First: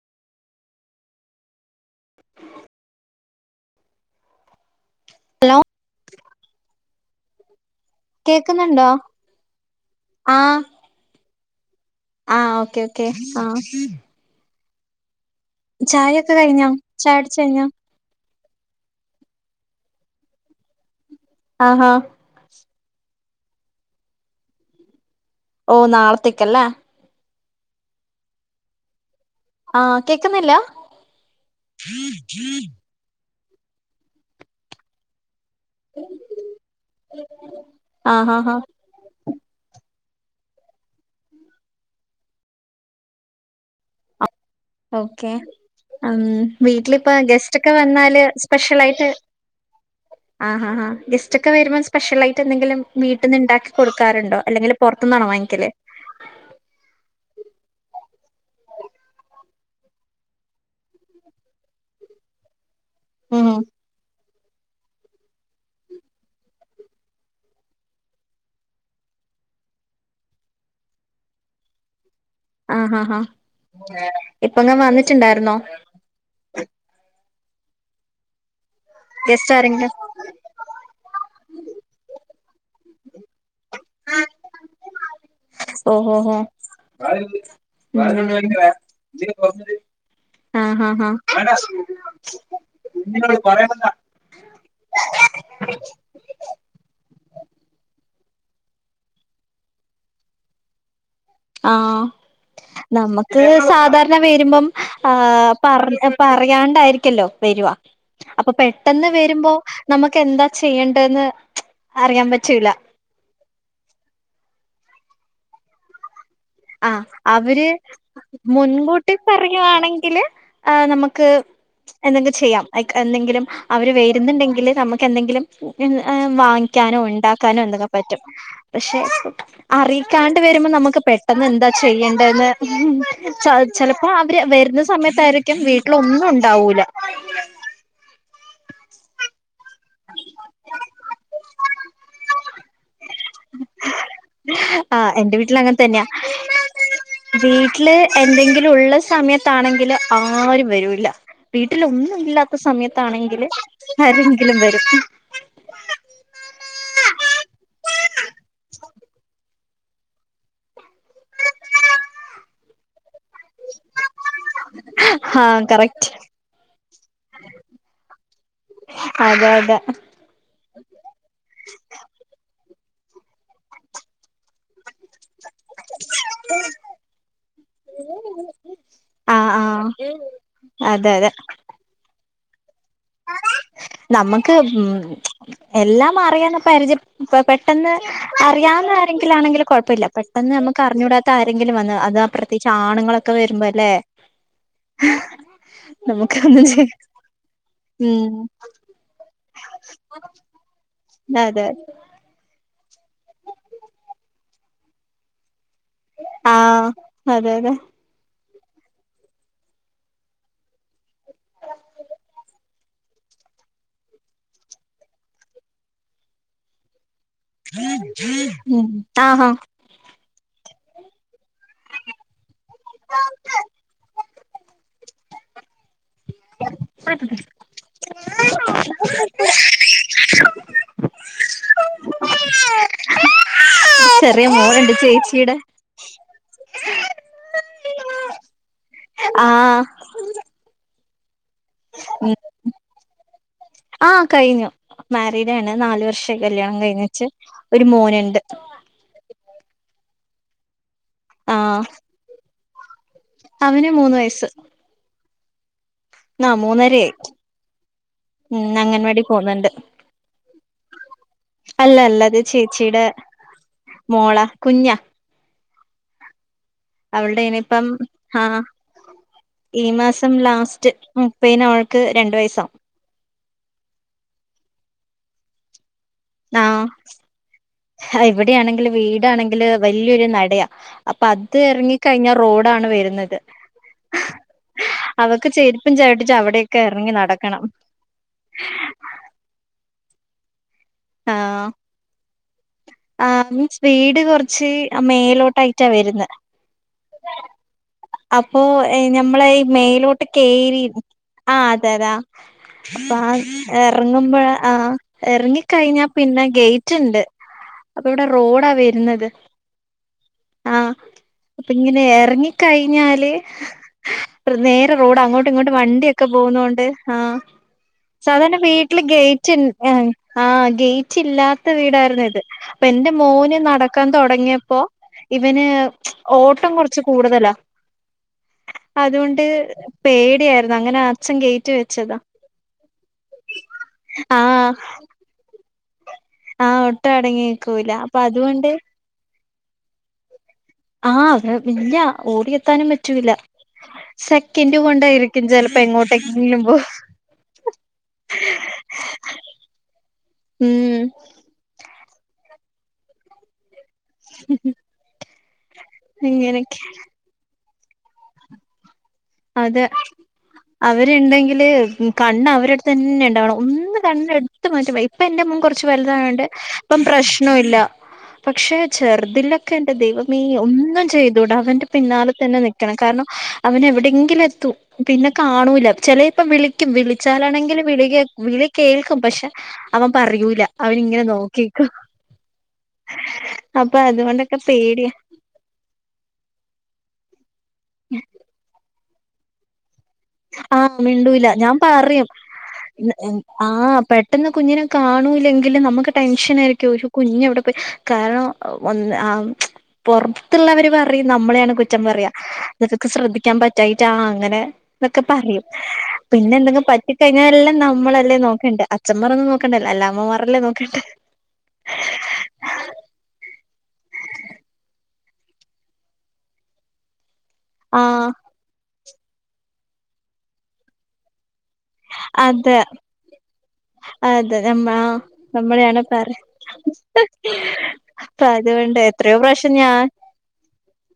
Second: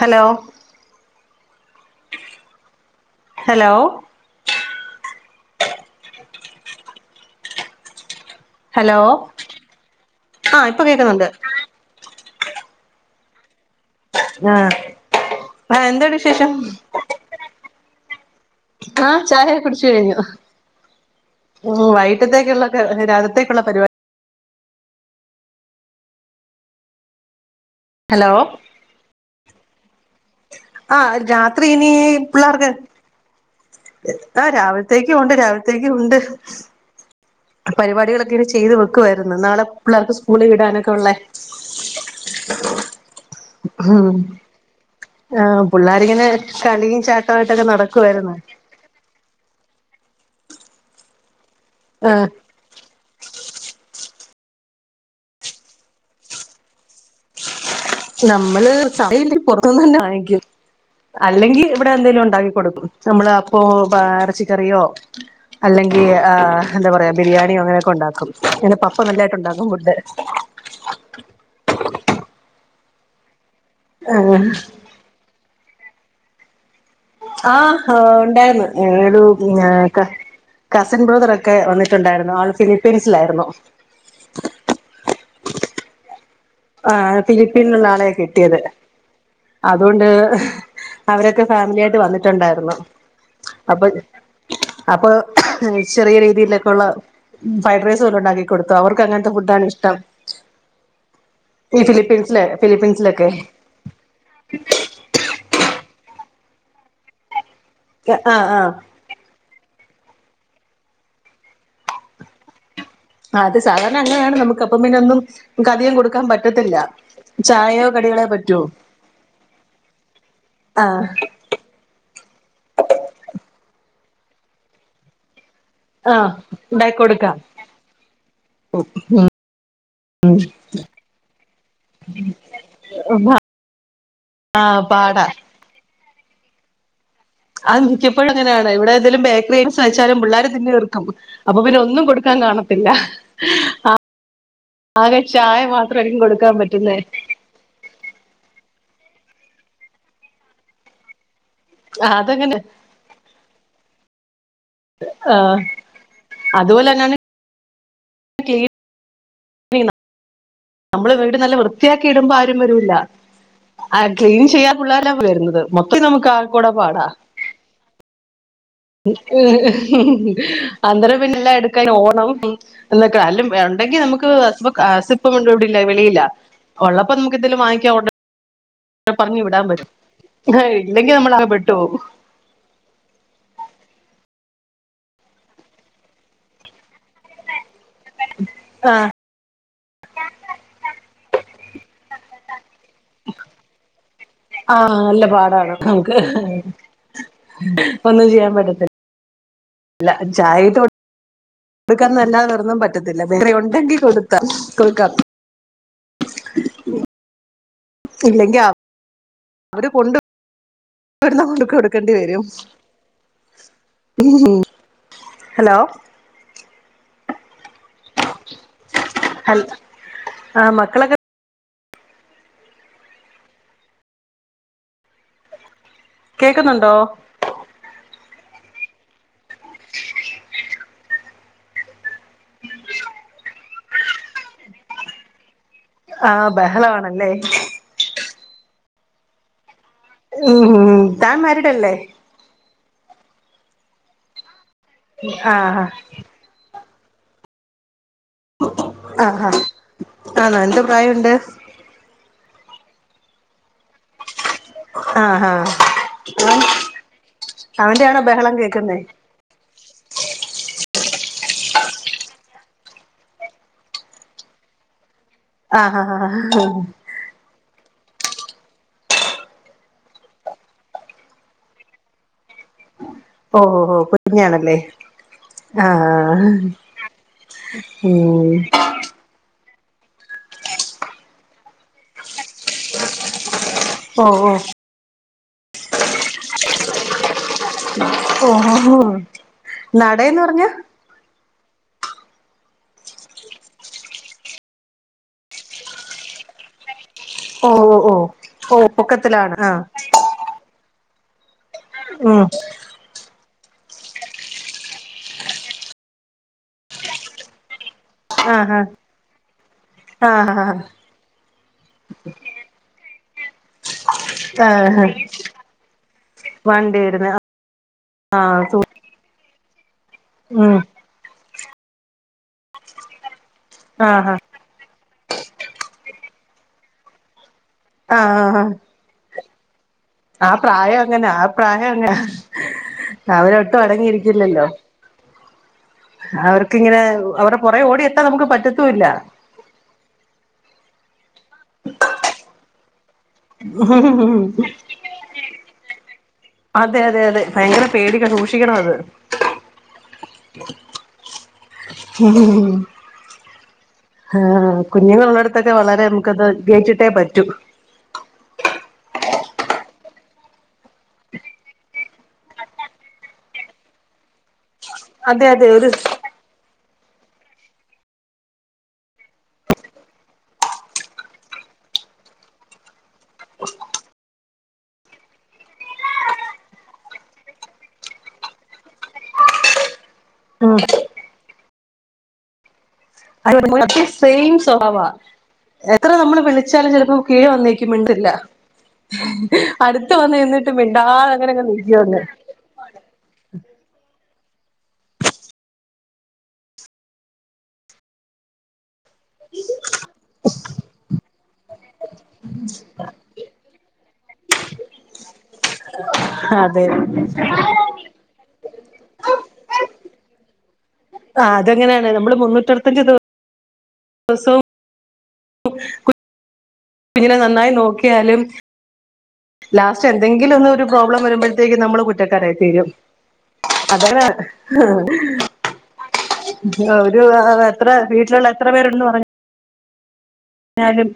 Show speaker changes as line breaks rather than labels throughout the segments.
Hello hello
hello കേക്കുന്നുണ്ടോ
hello ആ
ആഹ്
ഇപ്പൊ കേൾക്കുന്നുണ്ട്
ആഹ് ഓക്കെ ഓക്കെ ആഹ്
ആഹ
ചായൊക്കെ കഴിഞ്ഞോ ചായ കുടി കഴിഞ്ഞോ
ആഹ ചായൊക്കെ കുടിച്ച് കഴിഞ്ഞു
ആഹാ
വൈ രാത്രിത്തേക്കുള്ള പരിപാടിയാണ്
ഓ നാളത്തേക്കല്ലേ
ഹലോ
ആഹ കേക്കുന്നില്ലെ
ആഹ രാത്രി ഇനി പിള്ളാർക്ക് ഏഹ് ആഹ് രാവില്ത്തേക്ക്യും ഉണ്ട് രാവില്ത്തേക്ക്യും ഉണ്ട്
ആഹ്
പരിവാടികളൊക്കെ
ഹാ
ഇനി
ഹാ
ചെയ്ത് വെ ക്കുവാരുന്നു നാളെ പിള്ളാർക്ക് സ്കൂളി ഇടാനൊക്കെ ഉള്ളേ ഉം
ഓക്കെ
ആഹ്
ഉം
പുള്ളാര്ങ്ങനെ കളീം ചാട്ടായിട്ടൊക്കെ നടക്കുവാരുന്ന്
സ്പെഷ്യലായിട്ട് ആഹ് ആഹ് ആഹ് ഗെസ്റ്റൊക്കെ വരുമ്പം
ആഹ്
സ്പെഷ്യലായിട്ട് എന്തെങ്കിലും വീട്ട്ന്ന്ണ്ടാക്കി കൊട്ക്കാറ്ണ്ടോ അല്ലെങ്കില് പൊറത്ത്ന്നാണോ വാങ്ങിക്കല്
നമ്മള് സമയല്ലെങ്കി പൊറ്ത്ത്ന്നന്നേ വാങ്ങിക്ക്യും. അല്ലെങ്കി ഇവടെ എന്തേലുണ്ടാക്കി കൊടുക്കും നമ്മള്
ഉം
അപ്പൊ പാ എർച്ചിക്കറിയോ അല്ലെങ്കി ആഹ് എന്താ പറയാ ബിരിയാണിയൊ അങ്ങനെയൊക്കെ ഒണ്ടാക്കും [unintelligible] പപ്പ നല്ലായിട്ട്ണ്ടാക്കും ഫുഡ്
ആഹ് ഹാ ഹാ ഇപ്പങ്ങാ വന്നിട്ട്ണ്ടാര്ന്നോ
ആഹ് ഹോ ഉണ്ടാര്ന്ന്
ഗസ്റ്റ് ആരെങ്കിലും
[unintelligible] കസിൻ ബ്രദറൊക്കെ വന്നിട്ട്ണ്ടാരുന്നു ആൾ ഫിലിപ്പീൻസിലായിരുന്നു
സ് ഓഹോ ഹോ
ആഹ് ഫിലിപ്പീനിലുള്ള ആളെയാ
ഉം
കിട്ടിയത് അതുകൊണ്ട്
ആഹ് ഹാ ഹാ
അവരൊക്കെ ഫാമിലി ആയിട്ട് വന്നിട്ടുണ്ടായിരുന്നു അപ്പൊ അപ്പൊ ചെറിയ രീതിയിലൊക്കള്ള ഉം ഫ്രൈഡ്റൈസ് പോലെ ഉണ്ടാക്കി കൊട്ത്തു അവർക്കങ്ങത്തെ ഫുഡാണിഷ്ടം
ആഹ്
ഫിലിപ്പീൻസിലെ ഫിലിപ്പീൻസിലൊക്കെ
നമ്മക്ക് സാധാ രണ വരുമ്പം ആഹ് പറ് ഏഹ് പറയാണ്ടായിരിക്കല്ലോ വെരുവാ
ആഹ്
അപ്പം
ആഹ്
പെട്ടെന്ന് വരുമ്പോ നമ്മക്കെന്താ ചെയ്യണ്ടേന്ന് അറിയാൻ പറ്റൂല
ആഹ് അത് സാധാരണ അങ്ങനെയാണ് നമുക്ക് അപ്പം പിന്നൊന്നും ക്കധിയം കൊടുക്കാൻ പ
ആഹ് അവര്
പറ്റൂ
മുൻക്കൂട്ടി പറയാണെങ്കില് ആഹ് നമുക്ക് എന്തെങ്കിലും ചെയ്യാം അയ്ക്ക് എന്തെങ്കിലും അവര് വെര്ന്ന്ണ്ടെങ്കില് നമ്മക്ക് എന്തെങ്കിലും ഇന്
ആഹ്
ഏഹ്
ഉണ്ടാക്കി
വാങ്ങിക്കാനോ
കൊടുക്കാം
ഇണ്ടാക്കാനോ എന്തങ്കെ പറ്റും പക്ഷേ ഇപ്പം അറിയിക്കാണ്ട് വെരുമ്പം നമുക്ക് പെ ട്ടന്നന്താ ചെയ്യണ്ടേന്ന് ചെല് ചെലപ്പോ അവര്
ആഹ്
വെര്ന്ന
പാടാ
സമയത്തായിരി ക്ക്യും വീട്ടിലൊന്നും ഉണ്ടാവൂല
അഹ് മിക്കപ്പഴും അങ്ങനേണെ ഇവ്ടെന്തേലും ബേക്കറിയേം സായ്ച്ചാലും പുള്ളാര് തിന്ന് തീർക്കും ഉം അപ്പൊ പിന്നെ ഒന്നും കൊടുക്കാൻ കാണത്തില്ല ആഹ്
ആഹ്
ആകെ ചായ മാത്രായിരിക്കും കൊടുക്കാ പറ്റ്ന്നെ
ജീട്ടില് എന്തെങ്കിലും ഉള്ള സമയത്താണെങ്കില് ആരും വരൂല്ല വീട്ടിലൊന്നു ഇല്ലാത്ത
അതങ്ങനെ
സമയത്താണെങ്കില് ആരെങ്കിലും വരും
ആഹ് അതുപോലന്നാണ് ക്ലീ നമ്മള് വീട് നല്ല വൃത്തിയാക്കിടുമ്പോ ആരും വരൂല്ല ആഹ് ക്ലീൻ ചെയ്യാൻ പുള്ളാരെല്ലാം
ആഹ്
വരുന്നത് മൊത്തം
കറക്റ്റ്
നമുക്ക് ആകെക്കൂടെ പാടാ എ
അതെ അതെ
ഏഹ് അന്തരം പിന്നെല്ലാം എട്ക്കാൻ ഓട്ണം ഉം എന്തക്കാ അല്ല ഏഹ് ഇണ്ടെങ്കി നമ്മക്ക് ഹസ്ബക അസ പ്പമുണ്ട് ഇവിടില്ലാ വെളിയിലാ ഒള്ളപ്പോ നമ്മക്കന്തേലും വാങ്ങിക്കാ ഓഡ പറഞ്ഞു
ആഹ്
വിടാൻ പറ്റും
ആഹ്
ഏഹ്
അതെ
ഇല്ലെങ്കി
അതെ
നമ്മളാക പെട്ടു പോവും
നമ്മക്ക് ഉം എല്ലാം അറിയ്ണ പരിചയ പ്പ പെട്ടെന്ന്
ആഹ്
അറിയാവുന്നാരെ ത്തിലാണെങ്കില് കൊഴപ്പല്ല പെട്ടെന്ന് അമ്മക്ക് അറിഞ്ഞൂടാത്ത ആരെങ്കിലും വെന്ന് അത് ആഹ് പ്രത്യേയിച്ച് ആണ് ങ്ങളൊക്കെ വരുമ്പല്ലേ
ആഹ്
ഹ്
നല്ല പാടാണ് നമുക്ക്
നമ്മക്ക് ഹ് ഒന്നും ചെയ
ഒന്നും ചെയ്യാൻ പറ്റത്തില്ല ല്ലാ ചായേ ട്ടൊ
അതെയതെ
കൊടുക്കാന്നല്ലാ വെറൊന്നും പറ്റത്തില്ല വേറെ ഒണ്ടെങ് കികൊടുത്താം കൊടുക്കാം
ആഹ് അതെയതെ
ഇല്ലെങ്കിഅപ് അവര് കൊണ്ട് വരുന്ന കൊണ്ട്കൊടുക്കണ്ടി വരും ഉംഹും ഹലോ
ഉം ആഹ് ഹാ
ആഹ് മക്കളൊക്കെ
[inaudible]
കേക്ക്ന്നൊണ്ടോ? [inaudible]
ചെറിയ മോളുണ്ട് ചേച്ചീടെ
ആഹ് ബഹളവാണല്ലേ
[unintelligible] ആഹ്
ഉംഹും താൻ മാരീടല്ലേ
ഉം ആഹ് കഴിഞ്ഞു മാരിഡാണ്
ആഹ്
നാലു വർഷായി കല്യാണം കഴിഞ്ഞേച്ച് ഒരു മോന്ണ്ട്
ആഹാ ആണാ എന്ത് പ്രായോണ്ട്?
ആഹ് അവന് മൂന്ന് വയസ്സ്
ആഹ് ഹാ അവൻ
ആഹ് മൂന്നരയായി
അവന്റെയാണോ ബഹളം കേക്കുന്നെ?
കോൺവെന്റ് അല്ലല്ലത് ചേച്ചീടെ മോളാ കുഞ്ഞാ
ആഹ് ഹാ ഹാ ആഹ്
അവൾടെനിപ്പം ഹാ ഈ മാസം ലാസ്റ്റ് മുപ്പേയിന് അവൾക്ക് രണ്ട് വയസാവും
ഓഹ് ഹോ കുഞ്ഞാണല്ലേ ആഹ് ആഹ്
ആഹ് ഹാ
ഉം
ഇവിടെയാണെങ്കില് വീടാണെങ്കി ങ്കില് വല്ല്യൊരു നടയാ അപ്പത് എറങ്ങി കഴിഞ്ഞാ റോഡാണ് വെരുന്നത്
ഓഹ് ഓഹ്
അവക്ക് ചെരിപ്പും ചവിട്ടിച്ചവിടെയെക്കെ എറങ്ങി നടക്കണം
ഓഹോഹോ നടേന്ന് പറഞ്ഞാ
ആഹ് ആഹ് [unintelligible] വീട് കൊറച്ച് മേലോട്ടായിട്ടാ വെരുന്നെ
ഓ ഓ ഓ
അപ്പൊ
ഓ
ഞമ്മളെ
പൊക്കത്തിലാണ്
ഈ
ആഹ്
മേലോട്ട് കേറി ആ അതെതാ
ഉം
അപ്പ ആ എറങ്ങുമ്പഴാ ആഹ് എറങ്ങിക്കഴിഞ്ഞാ പിന്നെ ഗേറ്റ്ണ്ട് അപ്പയ് വിടെ റോഡാ
ആഹ്
വെരുന്നത് ആഹ് അപ്പൊങ്ങനെ എറങ്ങിക്കഴിഞ്ഞാല്
ആഹ്
നേരെ
ആഹ്
റോഡാ അങ്ങോട്ട്ങ്ങോട്ട് വണ്ടിയെക്കെ പോകുന്നോണ്ട്
വണ്ടി വരുന്ന
ആഹ് സാധാരണ
ആഹ്
വീട്ടില് ഗേറ്റ്ന് ആഹ്
ഉം
ഗേറ്റ് ഇല്ലാത്ത വീടാരുന്നു ഇത് പ്പെന്റെ മോന് നടക്കാൻ
ആഹ് ആഹ്
തൊടങ്ങിയപ്പോ ഇവന് ഓട്ടം കൊറച്ച് കൂടുതലാ
ആഹ്ആഹ്ആഹ്
അതൊണ്ട് പേടിയാരുന്നു
അങ്ങനെ
അങ്ങനച്ഛൻ
ആ
ഗേറ്റ്
പ്രായം അങ്ങനെ
വെച്ചതാ
അവരൊട്ടും അടങ്ങിയിരിക്കില്ലല്ലോ?
ആഹ് ആഹ്
അവർക്കിങ്ങനെ
ഒട്ടും അടങ്ങി
അവറെ പൊറേ
നിക്കൂല
ഓടി
അപ്പൊ
എത്താ നമുക്ക്
അതുകൊണ്ട്
പറ്റത്തൂ ഇല്ല
ആഹ് ഇല്ല ഓടിയെത്താനും പറ്റൂല്ല സെക്കൻഡ് കൊണ്ടായി [unintelligible] ചെലപ്പോ എങ്ങോട്ടേ കെ ങ്കിലുംമ്പോ
അതെ അതെ അതെ ഭയങ്കര പേടിക സൂക്ഷിക്കണം അത്
ഉം
ഉ ആഹ കുഞ്ഞുങ്ങളള്ളടുത്തൊക്കെ വളരെ നമുക്കത്
അങ്ങനെയൊക്കെ
ജയിച്ചിട്ടേ പറ്റൂ.
അതെ അവര് ഇണ്ടെങ്കില് കണ്ണ്അവരെഅടുത്ത്തന്നെ ഇണ്ടാവണം ഒന്ന് കണ്ണ എടുത്ത് മാറ്റും ഇപ്പ എന്റെ
അതെ
മോൻ
അതെ
കൊറച്ച്
ഒരു
വലുതായോണ്ട് ഇപ്പം പ്രശ്ന ഇല്ല. പക്ഷെ ചെറുതിന്റെ ഒക്കെ എന്റെ ദൈവമേ ഒന്നും ചെയ്തൂടാ അവന്റെ പിന്നാലെ തന്നെ നി രണം കാരണം അവന എവിടെങ്കിലും എത്തും. പിന്നെ കാണൂല ചെലേ ഇപ്പം വിളിക്കും വിളിച്ചാലാണെങ്കിൽ വിളി കേ വിളി കേൾക്കും പക്ഷെ അവൻ പറയൂല.
ഉം
അവൻ ഇങ്ങനെ നോക്കിക്കും.
അ മ
അപ്പൊ
[unintelligible] സെയിം
അതുകൊണ്ടൊക്കെ
സ്വഭാവ
പേടിയ
എത്ര നമ്മള് വിളിച്ചാലും ചിലപ്പോ കീഴ് വന്നേക്കുമിണ്ടില്ല. അടുത്ത വന്ന് നിന്നിട്ട്
ആഹ്
മിണ്ടാത
മിണ്ടൂല
അങ്ങനെ അങ്ങനെ
ഞാൻ
[unintelligible] വന്നു.
പറയും ആഹ് പെട്ടെന്ന് കുഞ്ഞിനെ കാണൂലങ്കിലും നമുക്ക് ടെൻഷൻ ആയിരിക്കും ഒരു കുഞ്ഞ എവിടെ പോയി കാരണം ഒന്ന് ആഹ് പൊറത്തുള്ളവര് പറയും നമ്മളെയാണ് കുറ്റം പറയ നിനക്ക് ശ്രദ്ധിക്കാൻ പറ്റായിട്ടാണോ അങ്ങനെ? എന്നൊക്കെ പറയും. പിന്നെ
അതെ
എന്തെങ്കിലും പറ്റിക്കഴിഞ്ഞ ലെല്ലാം നമ്മളല്ലേ നോക്കണ്ട അഛന്മാർന്നും നോക്കണ്ടേ അമ്മമാരല്ലെ നോക്കണ്ടേ
ആഹ് അതെങ്ങനെയാണ് നമ്മള് മുന്നു [unintelligible] ദ കുഞ്ഞിനെ നന്നായി
ആഹ്
നോക്കിയാലും [unintelligible] ലാസ്റ്റ് എന്തെങ്കിലും ഒന്ന് ഒരു പ്രോബ്ലം വരുമ്പോഴത്തേക്ക് നമ്മള് കുറ്റക്കാരായി
അതെ
തീരും. അതെ
നമ്മളെയാണ് പറ
ഒരു എത്ര വ [unintelligible]
അപ്പ അതുകൊണ്ട് എത്രയോ പ്രശ്നം ഞാൻ
എന്നാലും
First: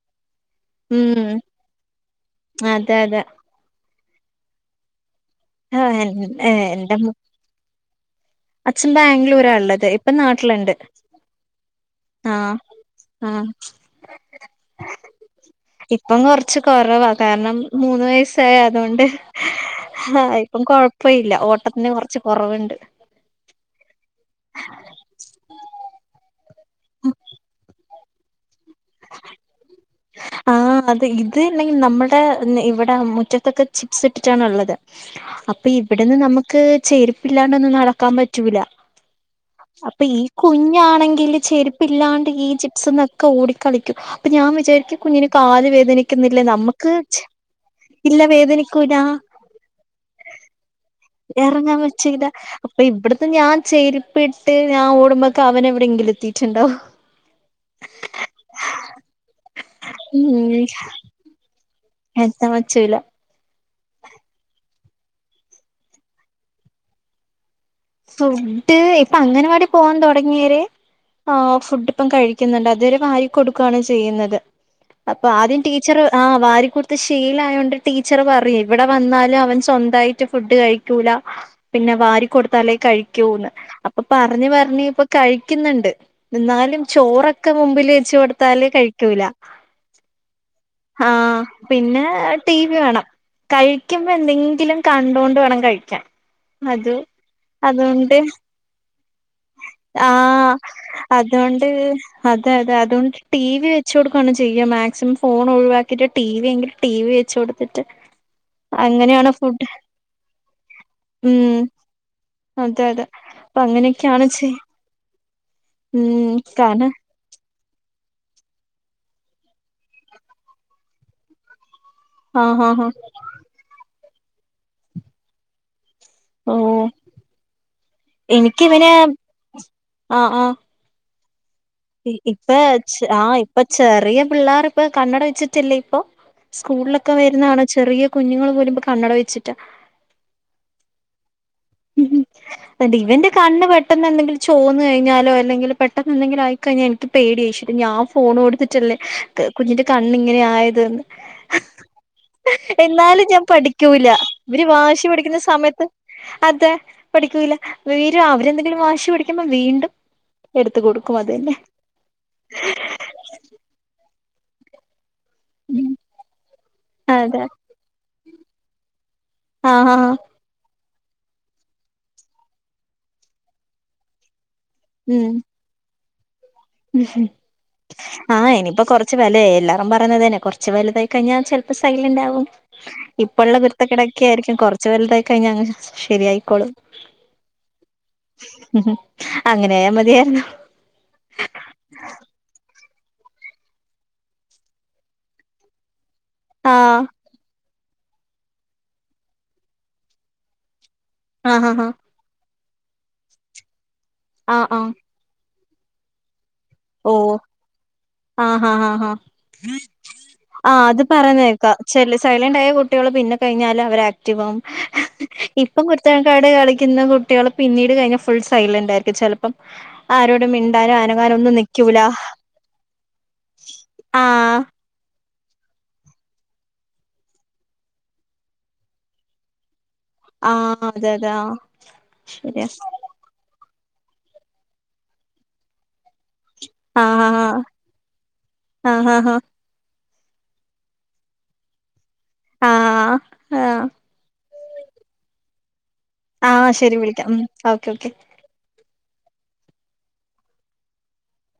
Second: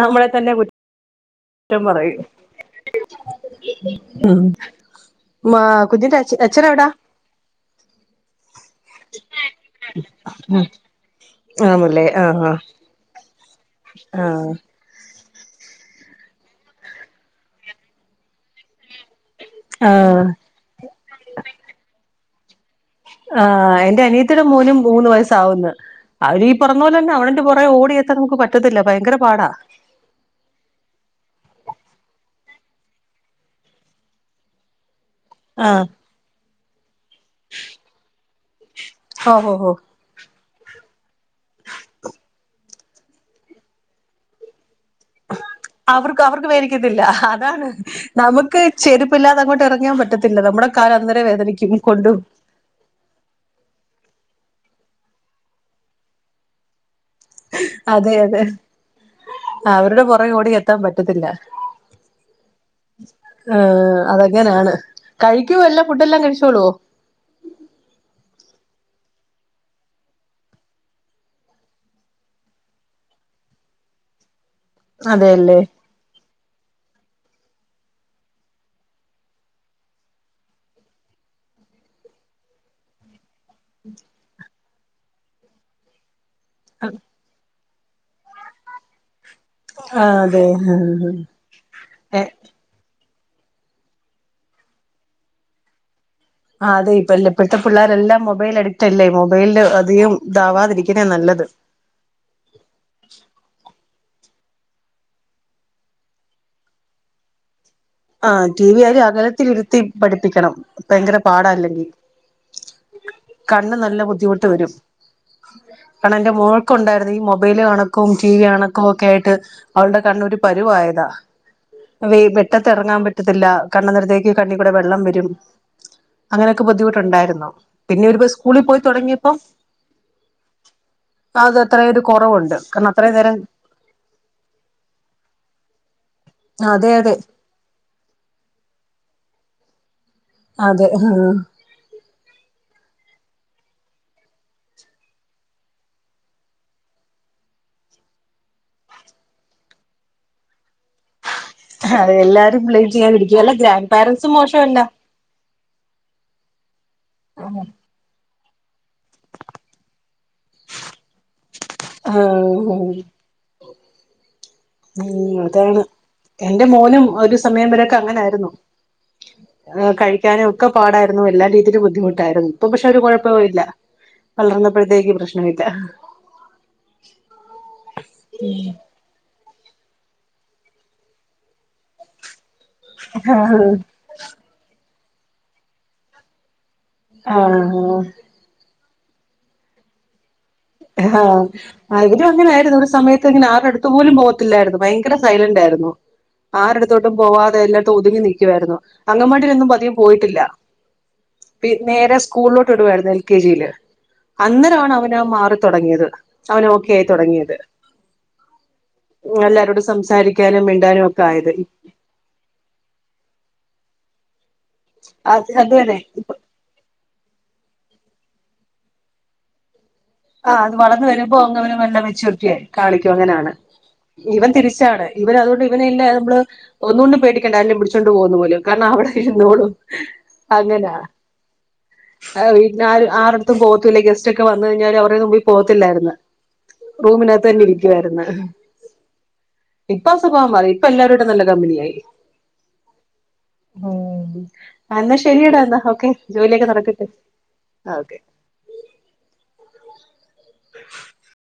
നമ്മളെ തന്നെ
ഉം
കുറ്റം പറയൂ
അതെ അതെ
ഉ മ [unintelligible]
ആഹ് എൻ
കുഞ്ഞിന്റെ അച്
ഏ
അച്ഛന എവിടാ?
എന്റെ മു അച്ഛൻ ബാംഗ്ലൂരാ ഇള്ളത്. ഇപ്പ നാട്ടിലുണ്ട്. ആഹ ആഹ
ആഹ്
ഇപ്പം കൊറച്ച് കൊറവാ കാരണം മൂന്ന് വയസായ അതോണ്ട്
ആ
ആഹ് ഇപ്പം കൊഴപ്പല്ല. ഓട്ടത്തിന് കൊറച്ച് കൊറവ്ണ്ട്.
ആഹ് എന്റെ അനിയത്തിടെ മോനും മൂന്ന് വയസ്സാവുന്നുണ്ട്. അവര് ഈ പറഞ്ഞ പോലെന്നെ അവളന്റെ പുറകെ ഓടിയെത്താൻ നമുക്ക് പറ്റത്തില്ല. ഭയങ്കര പാടാ.
ആഹ് അത് ഇത് ഇല്ലെങ്കിൽ നമ്മുടെ ഇവിടെ മുറ്റത്തൊക്കെ ചിപ്സ് ഇട്ടിട്ടാണ്ള്ളത്. അപ്പൊ
ആ
ഇവിടന്ന് നമുക്ക് ചേരുപ്പില്ലാണ്ടൊന്നും നടക്കാൻ പറ്റൂല.
ഓ ഹോ ഹോ
അപ്പൊ ഈ കുഞ്ഞാണെങ്കില് ചെരുപ്പില്ലാണ്ട് ഈ ജിപ്സ്ന്നൊക്കെ ഓടിക്കളിക്കും അപ്പൊ ഞാൻ വിചാരിക്കും കുഞ്ഞിന് കാല്
അവർക്ക്
വേദനിക്കുന്നില്ലേ
അവർക്ക് വേദനിക്കത്തില്ല.
നമുക്ക്
അതാണ്
ഇല്ല
നമുക്ക്
വേദനിക്കൂല
ചെരുപ്പില്ലാതെ അങ്ങോട്ട് ഇറങ്ങാൻ പറ്റത്തി ല്ല നമ്മുടെ കാല അന്തരേ വേദനിക്കും. കൊണ്ടും
അപ്പ ഇവിടന്ന് ഞാൻ ചെരിപ്പിട്ട് ഞാൻ ഓടുമ്പക് അവനെവിടെയെങ്കിലും എത്തിയിട്ടുണ്ടാവും.
അതെ അതെ അവരുടെ പുറകെ ഓടി
ഉം
എത്താൻ പറ്റത്തില്ല.
എത്താൻ പറ്റൂല.
ആഹ് അതങ്ങനെയാണ്. കഴിക്കുവോല്ലാം ഫുഡല്ലാം കഴിച്ചോളു.
ഫുഡ് ഇപ്പൊ അങ്കനവാടി പോവാൻ തുടങ്ങിയര് ആഹ് ഫുഡ് പ്പം കഴിക്കുന്നുണ്ട്. അതുവരെ വാരി കൊടുക്കുകയാണ് ചെയ്യുന്നത് അപ്പൊ
അതെയല്ലേ
ആദ്യം ടീച്ചറ് ആ വാരികൊടുത്ത് ഷീലായോണ്ട് ടീച്ചറ് പറയും ഇവിടെ വന്നാലും അവൻ സ്വന്തായിട്ട് ഫുഡ് കഴി ക്കൂല പിന്നെ വാരി കൊടുത്ത് തലേ കഴിക്കൂന്ന് അപ്പൊ പറഞ്ഞ് പറഞ്ഞ് ഇപ്പ കഴിക്കുന്നുണ്ട്. എന്നാലും ചോറൊക്കെ മുമ്പിൽ വച് കൊടുത്താല് കഴിക്കൂല.
ആഹ് അതെ
ആഹ് പിന്നെ
ഏഹ്
ടി വേണം കഴിക്കുമ്പോ ന്തെങ്കിലും കണ്ടോണ്ട് വേണം കഴിക്കാൻ
ആഹ് അതെ
അത്
ഇപ്പ ഇപ്പഴത്തെ
അതുകൊണ്ട്
പിള്ളേരെല്ലാം മൊബൈൽ അഡിക്ട് അല്ലേ മൊബൈൽ അധികം ഇതാവാതിരിക്കുന്നേ നല്ലത്.
ഹേ അതെ അതെ അതുകൊണ്ട് ടി വി വെച്ചു കൊടുക്കാണ് ചെയ്യ മാക്സിമം ഫോൺ ഒഴിവാക്കിയിട്ട് ടി വിയെങ്കിൽ ടി വി വെച്ചടുക്ക ഇട്ട്
ആ ടി വി യായാല് അകലത്തിരുത്തി പഠിപ്പിക്കണം ഭയങ്കര പാട
ഉം
അല്ലെങ്കിൽ
അതെ അതെ അപ്പൊ അങ്ങനെ ക്കെ
ല്ല ബുദ്ധിമുട്ട് വരും കാരണം
ഉം
എന്റെ മോൾക്
കാരണം
ഉണ്ടായിരുന്നു ഇ മൊബൈൽ കാണു കും കീവി അണക്കും ഒക്കെയിട്ട് അവൾടെ കണ്ണൊരു പരുവായതാ വി
ആഹ് ആഹ്
മുറ്റത്തിറങ്ങാൻ
ആഹ്
പറ്റത്തില്ല കണ്ണ നിറത്തേക്ക് കണ്ണികൂടെ വെള്ളം വരും
ഓ
അങ്ങനെയൊക്കെ ബുദ്ധിമുട്ടുണ്ടായിരുന്നു പിന്നെ വര്പ്പൊ സ്കൂളിൽ പോയി
എനിക്കിവന്
തുടങ്ങിയപ്പോ
ആഹ് ആഹ്
അത അത്ര
ഇപ്പൊ
അത്രയും
ആഹ്‌
നേരം
ഇപ്പ ചെറിയ പിള്ളേർപ്പ കണ്ണട വച്ചിട്ടില്ലേ
അതെ
സ്കൂളിലൊക്കെ
അതെ
വരുന്നാണ് ചെറിയ കുഞ്ഞുങ്ങള് പോലും ഇപ്പൊ കണ്ണട വെച്ചിട്ടാ
അതെ ആഹ്‌
ഉം ഇവന്റെ കണ്ണ് പെട്ടെന്ന് എന്തെങ്കും ചോന്ന് കഴിഞ്ഞാലോ അല്ലെങ്കിൽ പെട്ടെന്ന് എന്തെങ്കിലും ആയി കഴിഞ്ഞ നിക്ക് പേടി ച്ചിട്ട് ഞാൻ ഫോൺ ടുത്തിട്ടല്ലേ കുഞ്ഞിന്റെ കണ്ണിങ്ങനെ ആയതന്
അതെ എല്ലാരും ബ്ലെയിം
എന്നാലും
ചെയ്യാതിരിക്കും
ഞാൻ
അല്ല ഗ്രാൻഡ്
പഠിക്കൂല
പാരൻറ്സും
ഇവര്
മോശമല്ല
വാശി പിഠിക്കുന്ന സമയത്ത് അതെ പഠിക്കൂല വീര് അവരെന്തെങ്കിലും വാശി പിടിക്കുമ്പോ വീണ്ടും എടുത്തു കൊടുക്കും അതന്നെ
ആഹ്‌ ഉം
[inaudible]
ഉം അതാണ് എന്റെ മോനും ഒരു
അതെ
സമയം വരൊക്കെ അങ്ങനൊയിരുന്നു.
ആഹ്
ആഹ്‌
ആഹ്
കഴിക്കാനൊക്കെ പാടായിരുന്നു എല്ലാ രീതിലും ബുദ്ധിമുട്ടായിരുന്നു ഇപ്പൊ പക്ഷെ ഒരു കുഴപ്പവില്ല വളർന്നപ്പയെക്കും പ്രശ്ന ഇല്ല.
ഉം ആഹ്‌ ഇനിയിപ്പ കൊറച്ച് കൊറച്ചു വലെ എല്ലാരും പറന്നതന്നെ കൊറച്ച് വലുതായി കഴിഞ്ഞാൽ ചെലപ്പോ സൈലന്റ് ആകും ഇപ്പള്ള
ആഹ്
കുരുത്തക്കിടക്കെയിരിക്കും കൊറച് വലുതായി കഴിഞ്ഞ അങ്ങ് ശരിയായിക്കോളും
ആഹ്‌
ഉം ഉം അങ്ങനെയ മതിയായിരുന്നു.
ആഹാ അവരും അങ്ങനെയായിരുന്നു ഒരു സമയത്ത് ത്തങ്ങനെ ആരുടടുത്തു പോലും പോകത്തില്ലാരുന്നു ഭയങ്കര സൈലന്റാരുന്നു.
ആഹ്
ആരടുത്തോട്ടും പോവാതെ എല്ലാത്തും ഒതുങ്ങി നിക്കുവാരുന്നു അംഗൻവാടിയിലൊന്നും പതിയെ പോയിട്ടില്ല
ആഹ്
പി
ആഹ്
നേരെ സ്കൂളിലോട്ട് വിടുവാരുന്നു എൽ കെ ജില്
ആഹ് ആഹ്
അന്നേരാണവനെ ആ മാറി തൊടങ്ങിയത് അവനോ ക്കായി
ഓഹ്
തുടങ്ങിയത്
ആഹ് ആഹ് ആഹ് ആഹ്
എല്ലാരോടും സംസാരിക്കാനും
ആഹ്
മിണ്ടാനും
അത്
ഒക്കെ ആയത്.
പറയുന്നേക്കാ ചെല സൈലന്റായ കുട്ടികളെ പിന്നെ കഴിഞ്ഞാലവരാക്റ്റീവ് ആവും
അത്
ഇപ്പം
അതുവരെ
കുരുത്തക്കേട് കളിച്ചു ക്കുന്ന കുട്ടികളെ പിന്നീട് കഴിഞ്ഞെ ഫുൾ സൈലന്റായിരിക്കും ചിലപ്പം ആരോടും
ആ അത്
മിണ്ടാനോ
വളർന്ന്
അനങ്ങാനോ
വരുമ്പോ
ഒന്നും
അങ്ങ്
നിക്
അവന് നല്ല മെച്ചുരിറ്റിയെ കാണിക്കുങ്ങനാണെ ഇവൻ
ആഹ്
തിരിച്ചാണ് ഇവനെ അതുകൊണ്ട് ഇവന ഇല്ല മ്മളെ ഒന്നുകൊണ്ടും പേടിക്കണ്ട ആരേലും പിടിച്ചുകൊണ്ട് പോകുന്ന പോലും കാരണം അവിടെ ഇരുന്നോളും
ആഹ് അതെ അതെ ആഹ്
ആഹ്
ശരിയാ
വീട്ട്നാരും ആർടടുത്തും പോകത്തുമില്ല ഗസ്റ്റൊക്കെ വന്നു കഴിഞ്ഞാല് അവർ ടെയൊന്നും മുമ്പി പോത്തില്ലാരുന്നു
ആഹ്
റൂമിന്നാത്തു
ആഹ്
തന്നെ ഇരിക്കുവാരിന്നെ
ആഹ് ആഹ്
ഇപ്പാ സ്വഭാവം മാറി ഇപ്പെല്ലോ രായിട്ടും നല്ല കമ്പിനിയായി.
ആഹ് ആഹ് ആഹ്
ഊ ആഹ് എന്നാ ശരിയെടാ എന്നാ ഓക്കെ ജോലിയൊക്കെ നടക്
രിവിളക്കാം ഉം ഓക്കെ ഓക്കെ
[inaudible]